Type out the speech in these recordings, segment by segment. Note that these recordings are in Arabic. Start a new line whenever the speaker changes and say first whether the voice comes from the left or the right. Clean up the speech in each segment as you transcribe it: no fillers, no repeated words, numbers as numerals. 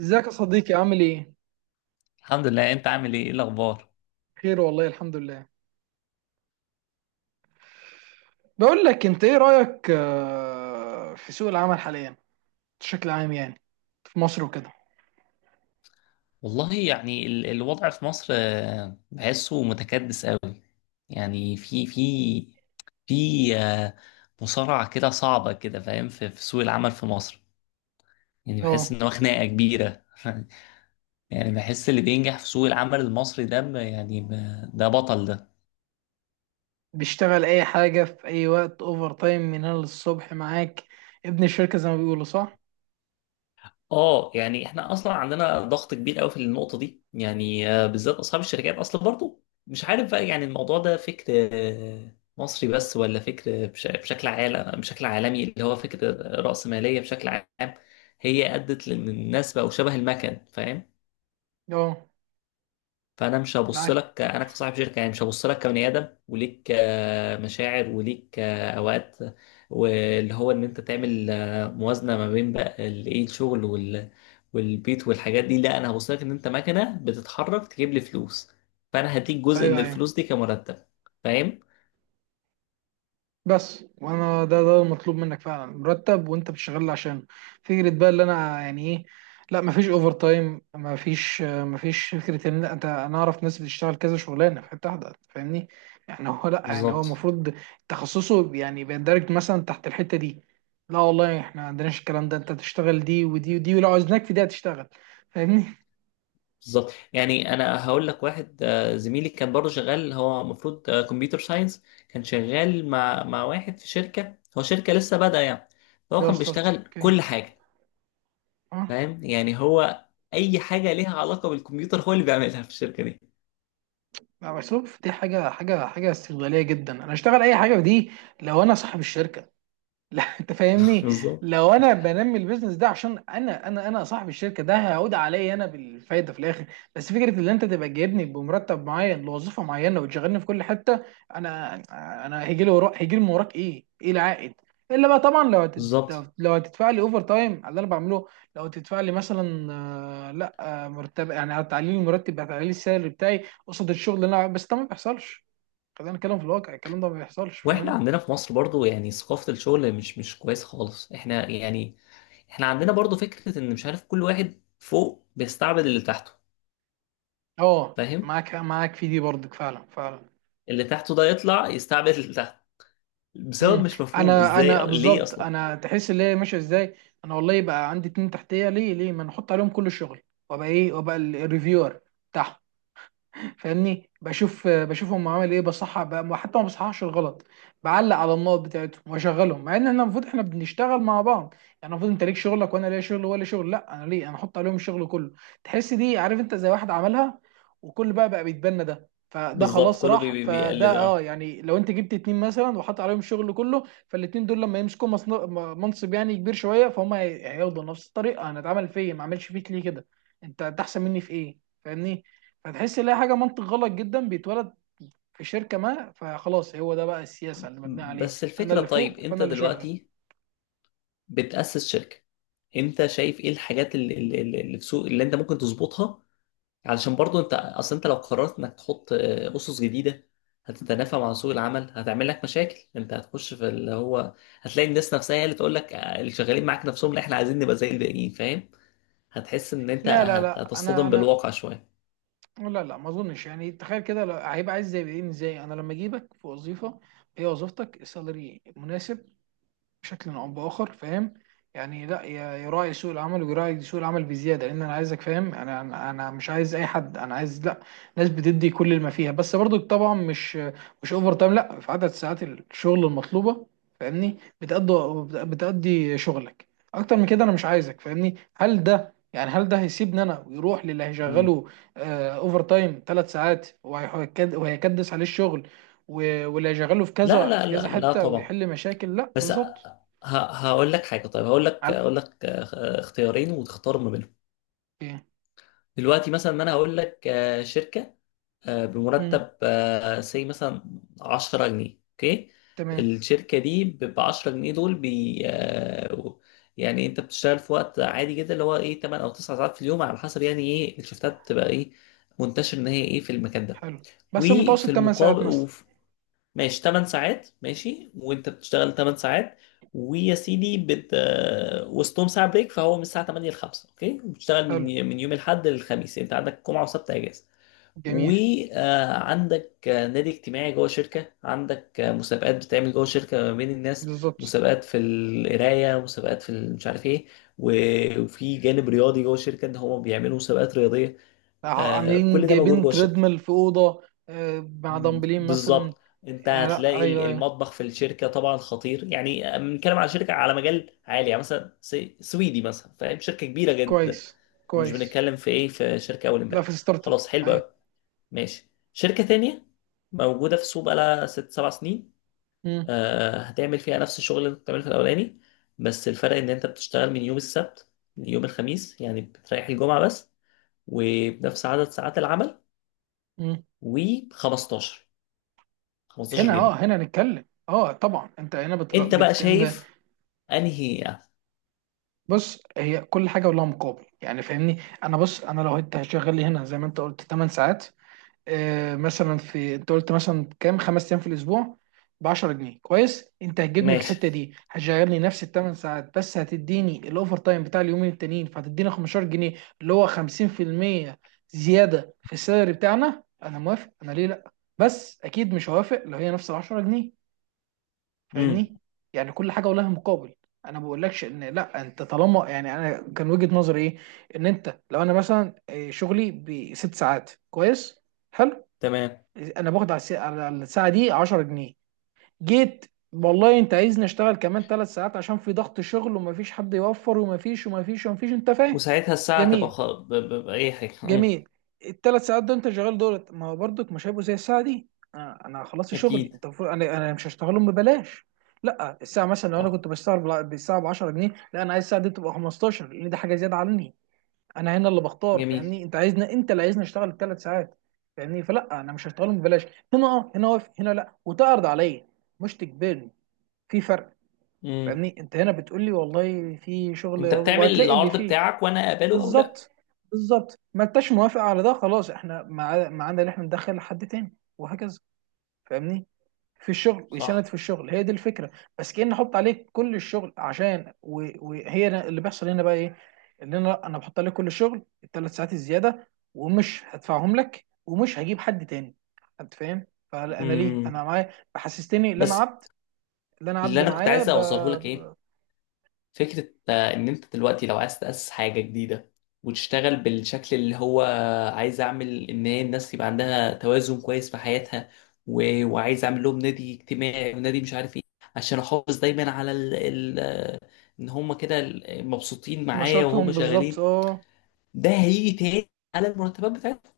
right: ازيك يا صديقي عامل ايه؟
left: الحمد لله، انت عامل ايه؟ ايه الاخبار؟
right: خير والله الحمد لله. بقول لك انت ايه رأيك، في سوق العمل حاليا بشكل عام، يعني في مصر وكده؟
left: والله يعني الوضع في مصر بحسه متكدس قوي. يعني في في آه، مصارعة كده صعبة كده، فاهم؟ في سوق العمل في مصر، يعني بحس
right: اه،
left: ان هو خناقة كبيرة. يعني بحس اللي بينجح في سوق العمل المصري ده، ده بطل ده.
right: بيشتغل اي حاجة في اي وقت، اوفر تايم من هنا للصبح معاك، ابن الشركة زي ما بيقولوا، صح؟
left: اه، يعني احنا اصلا عندنا ضغط كبير قوي في النقطه دي، يعني بالذات اصحاب الشركات اصلا. برضو مش عارف بقى، يعني الموضوع ده فكر مصري بس، ولا فكر بشكل عالمي، اللي هو فكره رأسماليه بشكل عام. هي ادت لان الناس بقوا شبه المكن، فاهم؟
right: اه،
left: فانا مش هبص
right: معاك.
left: لك انا كصاحب شركه، يعني مش هبص لك كبني ادم وليك مشاعر وليك اوقات، واللي هو ان انت تعمل موازنه ما بين بقى ال- ايه الشغل والبيت والحاجات دي. لا، انا هبص لك ان انت مكنه بتتحرك تجيب لي فلوس، فانا هديك جزء من
right: ايوه، ايوه.
left: الفلوس دي كمرتب. فاهم؟
right: بس وانا ده المطلوب منك فعلا، مرتب وانت بتشتغل عشان، فكره بقى اللي انا يعني ايه. لا، مفيش اوفر تايم، مفيش فكره ان انت، انا اعرف ناس بتشتغل كذا شغلانه في حته واحده، فاهمني؟ يعني هو، لا يعني هو
left: بالظبط،
right: المفروض تخصصه يعني بيندرج مثلا تحت الحته دي. لا والله، احنا ما عندناش الكلام ده، انت تشتغل دي ودي ودي، ولو عاوزناك في دي هتشتغل، فاهمني؟
left: بالظبط. يعني انا هقول لك، واحد زميلي كان برضه شغال، هو المفروض كمبيوتر ساينس. كان شغال مع واحد في شركه، هو شركه لسه بادئه يعني. فهو
right: ده هو
left: كان
right: ستارت اب.
left: بيشتغل
right: اوكي.
left: كل حاجه.
right: اه.
left: فاهم؟ يعني هو اي حاجه ليها علاقه بالكمبيوتر هو اللي بيعملها في الشركه دي.
right: لا بس شوف، دي حاجه استغلاليه جدا، انا اشتغل اي حاجه في دي لو انا صاحب الشركه. لا انت فاهمني،
left: بالظبط،
right: لو انا بنمي البيزنس ده عشان انا صاحب الشركه، ده هيعود عليا انا بالفايده في الاخر. بس فكره ان انت تبقى جايبني بمرتب معين لوظيفه معينه وتشغلني في كل حته، انا انا هيجي لي وراك، هيجي لي من وراك ايه، ايه العائد؟ الا بقى طبعا
left: بالظبط.
right: لو هتدفع لي اوفر تايم على اللي انا بعمله، لو هتدفع لي مثلا، لا مرتب، يعني هتعلي لي المرتب، هتعلي لي السالري بتاعي قصاد الشغل اللي انا، بس ده ما بيحصلش. خلينا نتكلم في الواقع، الكلام ده ما بيحصلش.
left: واحنا عندنا في مصر برضه، يعني ثقافه الشغل مش كويسه خالص. احنا يعني احنا عندنا برضه فكره ان، مش عارف، كل واحد فوق بيستعبد اللي تحته.
right: اه
left: فاهم؟
right: معاك، معاك في دي برضك، فعلا فعلا.
left: اللي تحته ده يطلع يستعبد اللي تحته، بسبب
right: امم.
left: مش مفهوم
right: انا
left: ازاي،
right: انا
left: ليه
right: بالظبط،
left: اصلا؟
right: انا تحس اللي هي ماشيه ازاي، انا والله يبقى عندي اتنين تحتيه، ليه ما نحط عليهم كل الشغل؟ وابقى ايه، وابقى الريفيور بتاعهم، فاهمني؟ بشوف بشوفهم عامل ايه، بصحح بقى، حتى ما بصححش الغلط، بعلق على النقط بتاعتهم واشغلهم، مع ان احنا المفروض احنا بنشتغل مع بعض. يعني المفروض انت ليك شغلك وانا ليا شغل ولا شغل. لا انا ليه انا احط عليهم الشغل كله؟ تحس دي، عارف انت، زي واحد عملها، وكل بقى بيتبنى، ده فده
left: بالظبط،
right: خلاص
left: كله
right: راح
left: بيقلد.
right: فده. اه
left: اه.
right: يعني لو انت جبت اتنين مثلا وحط عليهم الشغل كله، فالاتنين دول لما يمسكوا منصب يعني كبير شويه، فهم هياخدوا نفس الطريقه، انا اتعمل فيا، ما عملش فيك ليه كده؟ انت، انت احسن مني في ايه؟ فاهمني؟ فتحس ان هي حاجه منطق غلط جدا بيتولد في شركه ما، فخلاص هو ده بقى السياسه اللي مبنيه عليه،
left: بس
right: انا
left: الفكره،
right: اللي
left: طيب،
right: فوق
left: انت
right: فانا اللي شغال.
left: دلوقتي بتأسس شركه، انت شايف ايه الحاجات اللي في سوق، اللي انت ممكن تظبطها؟ علشان برضو انت، اصل انت لو قررت انك تحط اسس جديده، هتتنافى مع سوق العمل، هتعمل لك مشاكل. انت هتخش في اللي هو، هتلاقي الناس نفسها هي اللي تقول لك اللي شغالين معاك نفسهم، لا احنا عايزين نبقى زي الباقيين. فاهم؟ هتحس ان انت
right: لا لا لا، انا
left: هتصطدم
right: انا
left: بالواقع شويه.
right: لا لا، ما اظنش. يعني تخيل كده، هيبقى عايز زي ايه، ازاي انا لما اجيبك في وظيفه، هي وظيفتك، السالري مناسب بشكل او باخر، فاهم؟ يعني لا يراعي سوق العمل، ويراعي سوق العمل بزياده، لان انا عايزك، فاهم؟ انا مش عايز اي حد، انا عايز لا، ناس بتدي كل ما فيها، بس برضو طبعا مش، اوفر تايم، لا في عدد ساعات الشغل المطلوبه فاهمني، بتأدي شغلك، اكتر من كده انا مش عايزك فاهمني. هل ده يعني، هل ده هيسيبني انا ويروح للي
left: مم.
right: هيشغله اوفر تايم ثلاث ساعات، وهيكد- وهيكدس عليه الشغل، واللي هيشغله في
left: لا،
right: كذا
left: لا،
right: في كذا
left: لا، لا،
right: حته
left: طبعا.
right: ويحل مشاكل؟ لا
left: بس
right: بالظبط.
left: هقول لك حاجه. طيب،
right: على
left: هقول لك اختيارين وتختار ما بينهم.
right: ايه؟
left: دلوقتي مثلا، ما انا هقول لك شركه
right: مم.
left: بمرتب سي مثلا 10 جنيه، اوكي؟
right: تمام.
left: الشركه دي ب 10 جنيه دول بي آه، يعني انت بتشتغل في وقت عادي جدا، اللي هو ايه، 8 او 9 ساعات في اليوم، على حسب يعني ايه الشفتات، بتبقى ايه منتشر ان هي ايه في المكان ده.
right: حلو بس
left: وفي
right: المتوسط 8
left: المقابل،
right: ساعات مثلا.
left: ماشي 8 ساعات، ماشي، وانت بتشتغل 8 ساعات ويا سيدي، بت آه، وسطهم ساعة بريك، فهو من الساعة 8 ل 5، اوكي؟ بتشتغل من
right: حلو،
left: يوم الاحد للخميس، يعني انت عندك جمعة وسبت اجازة.
right: جميل،
left: وعندك نادي اجتماعي جوه شركة، عندك مسابقات بتعمل جوه شركة ما بين الناس،
right: بالظبط.
left: مسابقات في القراية، مسابقات في مش عارف ايه، وفي جانب رياضي جوه الشركة، ان هم بيعملوا مسابقات رياضية.
right: عاملين
left: كل ده موجود
right: جايبين
left: جوه الشركة.
right: تريدميل في اوضه، مع دمبلين مثلا.
left: بالظبط. انت
right: يعني لا،
left: هتلاقي
right: ايوه ايوه،
left: المطبخ في الشركه طبعا خطير، يعني بنتكلم على شركه على مجال عالي، يعني مثلا سويدي مثلا، فاهم؟ شركه كبيره جدا.
right: كويس
left: يعني مش
right: كويس.
left: بنتكلم في ايه، في شركه اول
right: لا
left: امبارح.
right: في ستارت اب.
left: خلاص، حلو
right: ايوه.
left: قوي. ماشي، شركه تانية موجوده في السوق بقالها 6 7 سنين.
right: مم.
left: آه، هتعمل فيها نفس الشغل اللي انت بتعمله في الاولاني، بس الفرق ان انت بتشتغل من يوم السبت ليوم الخميس، يعني بتريح الجمعه بس، وبنفس عدد ساعات العمل،
right: مم.
left: و15 15
right: هنا اه،
left: جنيه.
right: هنا نتكلم اه طبعا. انت هنا
left: انت بقى
right: انت.
left: شايف انهي؟
right: بص، هي كل حاجه ولها مقابل يعني فاهمني. انا بص، انا لو انت هتشغل لي هنا زي ما انت قلت 8 ساعات، مثلا في انت قلت مثلا كام، خمس ايام في الاسبوع ب 10 جنيه، كويس. انت هتجيبني في
left: ماشي.
right: الحته دي هتشغلني نفس الثمان ساعات، بس هتديني الاوفر تايم بتاع اليومين التانيين، فهتديني 15 جنيه، اللي هو 50% زياده في السالري بتاعنا. انا موافق، انا ليه لا؟ بس اكيد مش هوافق لو هي نفس ال 10 جنيه،
left: امم.
right: فاهمني؟ يعني كل حاجه ولها مقابل. انا ما بقولكش ان لا انت طالما، يعني انا كان وجهه نظري ايه، ان انت لو انا مثلا شغلي بست ساعات كويس حلو،
left: تمام.
right: انا باخد على على الساعه دي 10 جنيه. جيت، والله انت عايزني اشتغل كمان ثلاث ساعات عشان في ضغط شغل، ومفيش حد يوفر، ومفيش، انت فاهم؟
left: وساعتها الساعة تبقى
right: جميل،
left: بأي حاجة. امم.
right: جميل. الثلاث ساعات دول انت شغال دولت، ما هو برضك مش هيبقوا زي الساعه دي. انا، أنا خلصت شغلي،
left: أكيد.
right: انت المفروض، انا مش هشتغلهم ببلاش. لا الساعه مثلا، لو انا
left: صح.
right: كنت بشتغل بالساعه ب 10 جنيه، لا انا عايز الساعه دي تبقى 15، لان دي حاجه زياده عني. انا هنا اللي بختار
left: جميل.
right: فاهمني، انت عايزنا، انت اللي عايزني اشتغل الثلاث ساعات فاهمني، فلا انا مش هشتغلهم ببلاش. هنا اه، هنا واقف، هنا لا، وتعرض عليا مش تجبرني، في فرق.
left: امم.
right: فاهمني؟ انت هنا بتقول لي والله في شغل،
left: انت بتعمل
right: وهتلاقي اللي
left: العرض
right: فيه.
left: بتاعك وانا اقبله او لا.
right: بالظبط، بالظبط. ما انتش موافق على ده خلاص، احنا ما عندنا، اللي احنا ندخل حد تاني وهكذا فاهمني، في الشغل ويساند
left: صح.
right: في الشغل، هي دي الفكره. بس كأن احط عليك كل الشغل عشان، اللي بيحصل هنا بقى ايه؟ ان انا بحط عليك كل الشغل الثلاث ساعات الزياده، ومش هدفعهم لك، ومش هجيب حد تاني، انت فاهم؟ فانا ليه انا
left: امم.
right: معايا حسستني ان انا
left: بس
right: عبد، اللي انا
left: اللي
right: عبد
left: انا كنت
right: معايا
left: عايز اوصله لك، ايه، فكرة إن أنت دلوقتي لو عايز تأسس حاجة جديدة وتشتغل بالشكل اللي هو، عايز أعمل إن هي الناس يبقى عندها توازن كويس في حياتها، وعايز أعمل لهم نادي اجتماعي، ونادي مش عارف إيه، عشان أحافظ دايما على ال... ال... آه، إن هم كده مبسوطين معايا وهم
right: نشاطهم بالظبط
left: شغالين.
right: اه.
left: ده هيجي تاني على المرتبات بتاعتهم.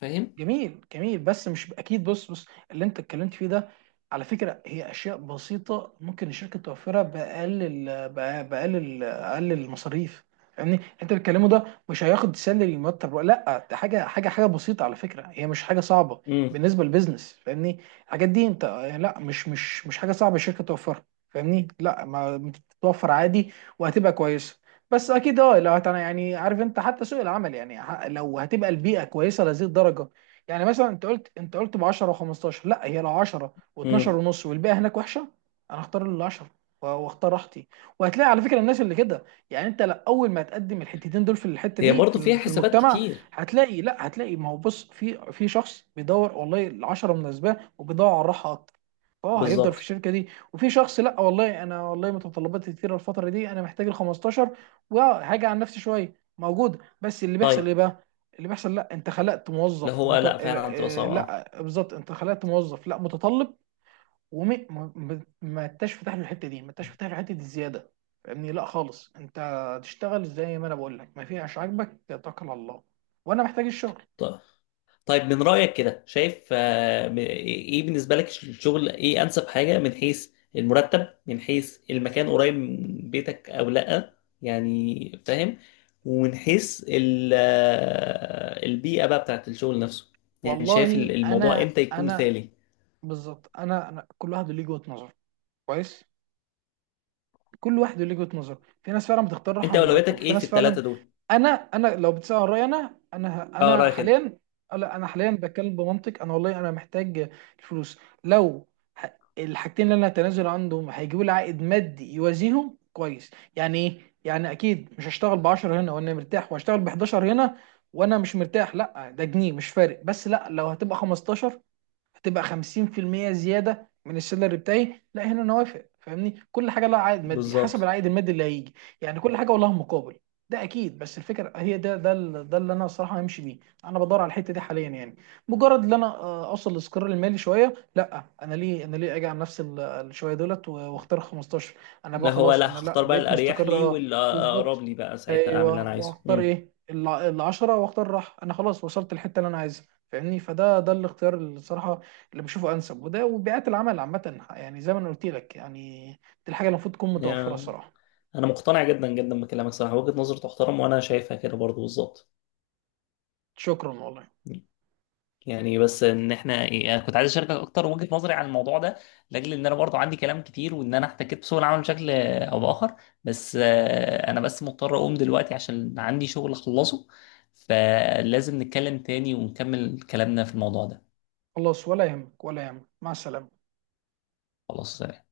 left: فاهم؟
right: جميل، جميل، بس مش اكيد. بص بص، اللي انت اتكلمت فيه ده، على فكره، هي اشياء بسيطه ممكن الشركه توفرها باقل باقل اقل المصاريف. يعني انت بتتكلمه ده مش هياخد سالري، مرتب ولا لا، ده حاجه بسيطه على فكره، هي مش حاجه صعبه
left: امم.
right: بالنسبه للبيزنس فاهمني. الحاجات دي انت، لا مش مش حاجه صعبه الشركه توفرها فاهمني، لا ما بتتوفر عادي وهتبقى كويسه. بس اكيد اه يعني عارف انت حتى سوق العمل، يعني لو هتبقى البيئه كويسه لهذه الدرجه. يعني مثلا انت قلت، ب 10 و15، لا هي لو 10 و12
left: امم.
right: ونص والباقي هناك وحشه، انا هختار ال 10 واختار راحتي. وهتلاقي على فكره الناس اللي كده، يعني انت لا، اول ما تقدم الحتتين دول في الحته
left: هي
right: دي في
left: برضو فيها
right: في
left: حسابات
right: المجتمع،
left: كتير.
right: هتلاقي، لا هتلاقي. ما هو بص في، في شخص بيدور والله ال 10 مناسباه وبيدور على الراحه اكتر، اه هيفضل في
left: بالظبط.
right: الشركه دي. وفي شخص لا والله، انا والله متطلباتي كتيره الفتره دي، انا محتاج ال 15 وهاجي عن نفسي شويه، موجود، بس اللي بيحصل
left: طيب.
right: ايه بقى؟ اللي بيحصل لا انت خلقت
left: اللي
right: موظف
left: هو
right: مت... آه،
left: لا، فعلا بتبقى
right: آه،
left: صعبة.
right: لا بالظبط، انت خلقت موظف لا متطلب، وما ما ما انتش فاتح له الحته دي، ما انتش فاتح له حته الزياده فاهمني، لا خالص، انت تشتغل زي ما انا بقول لك ما فيهاش، عاجبك توكل على الله، وانا محتاج الشغل.
left: طيب. طيب. من رأيك كده، شايف ايه بالنسبة لك الشغل، ايه انسب حاجة؟ من حيث المرتب، من حيث المكان، قريب من بيتك او لا، يعني فاهم، ومن حيث البيئة بقى بتاعت الشغل نفسه. يعني شايف
right: والله
left: الموضوع
right: انا
left: امتى يكون
right: انا
left: مثالي؟
right: بالظبط، انا كل واحد ليه وجهه نظر، كويس. كل واحد ليه وجهه نظر، في ناس فعلا بتختار راحه
left: انت
right: من مرتبه،
left: اولوياتك
right: وفي
left: ايه في
right: ناس فعلا.
left: الثلاثة دول؟
right: انا لو بتسال عن رايي، انا انا
left: اه،
right: انا
left: رأيك انت.
right: حاليا، لا انا حاليا بتكلم بمنطق، انا والله انا محتاج الفلوس، لو الحاجتين اللي انا هتنازل عنهم هيجيبوا لي عائد مادي يوازيهم كويس، يعني ايه يعني، اكيد مش هشتغل ب 10 هنا وانا مرتاح، وهشتغل ب 11 هنا وانا مش مرتاح، لا ده جنيه مش فارق. بس لا لو هتبقى 15 هتبقى 50% زياده من السالري بتاعي، لا هنا انا وافق فاهمني، كل حاجه لها عائد مادي حسب
left: بالظبط،
right: العائد المادي اللي هيجي. يعني كل حاجه ولها مقابل ده اكيد. بس الفكره هي ده اللي انا الصراحه همشي بيه، انا بدور على الحته دي حاليا يعني، مجرد ان انا اوصل للاستقرار المالي شويه، لا انا ليه، انا ليه اجي على نفس الشويه دولت واختار 15، انا بقى
left: لا، هو
right: خلاص
left: لا،
right: انا، لا
left: هختار بقى
right: بقيت
left: الاريح
right: مستقر
left: لي
right: اه بالظبط.
left: والاقرب لي بقى، ساعتها اعمل اللي انا
right: ايوه
left: عايزه.
right: واختار ايه، ال 10 واختار راحه، انا خلاص وصلت الحته اللي انا عايزها فاهمني، فده ده الاختيار الصراحه اللي بشوفه انسب. وده وبيئات العمل عامه، يعني زي ما انا قلت لك يعني، دي الحاجه اللي المفروض تكون متوفره
left: امم.
right: صراحه.
left: انا مقتنع جدا جدا بكلامك، صراحه وجهه نظر تحترم وانا شايفها كده برضو بالظبط.
right: شكرا والله.
left: يعني بس ان احنا ايه، انا كنت عايز اشاركك اكتر وجهه نظري عن الموضوع ده، لاجل ان انا برضو عندي كلام كتير وان انا احتكيت بسوق العمل بشكل او باخر. بس انا بس مضطر اقوم دلوقتي عشان عندي شغل اخلصه، فلازم نتكلم تاني ونكمل كلامنا في الموضوع ده.
right: خلاص ولا يهمك، ولا يهمك، مع السلامه.
left: خلاص، سلام.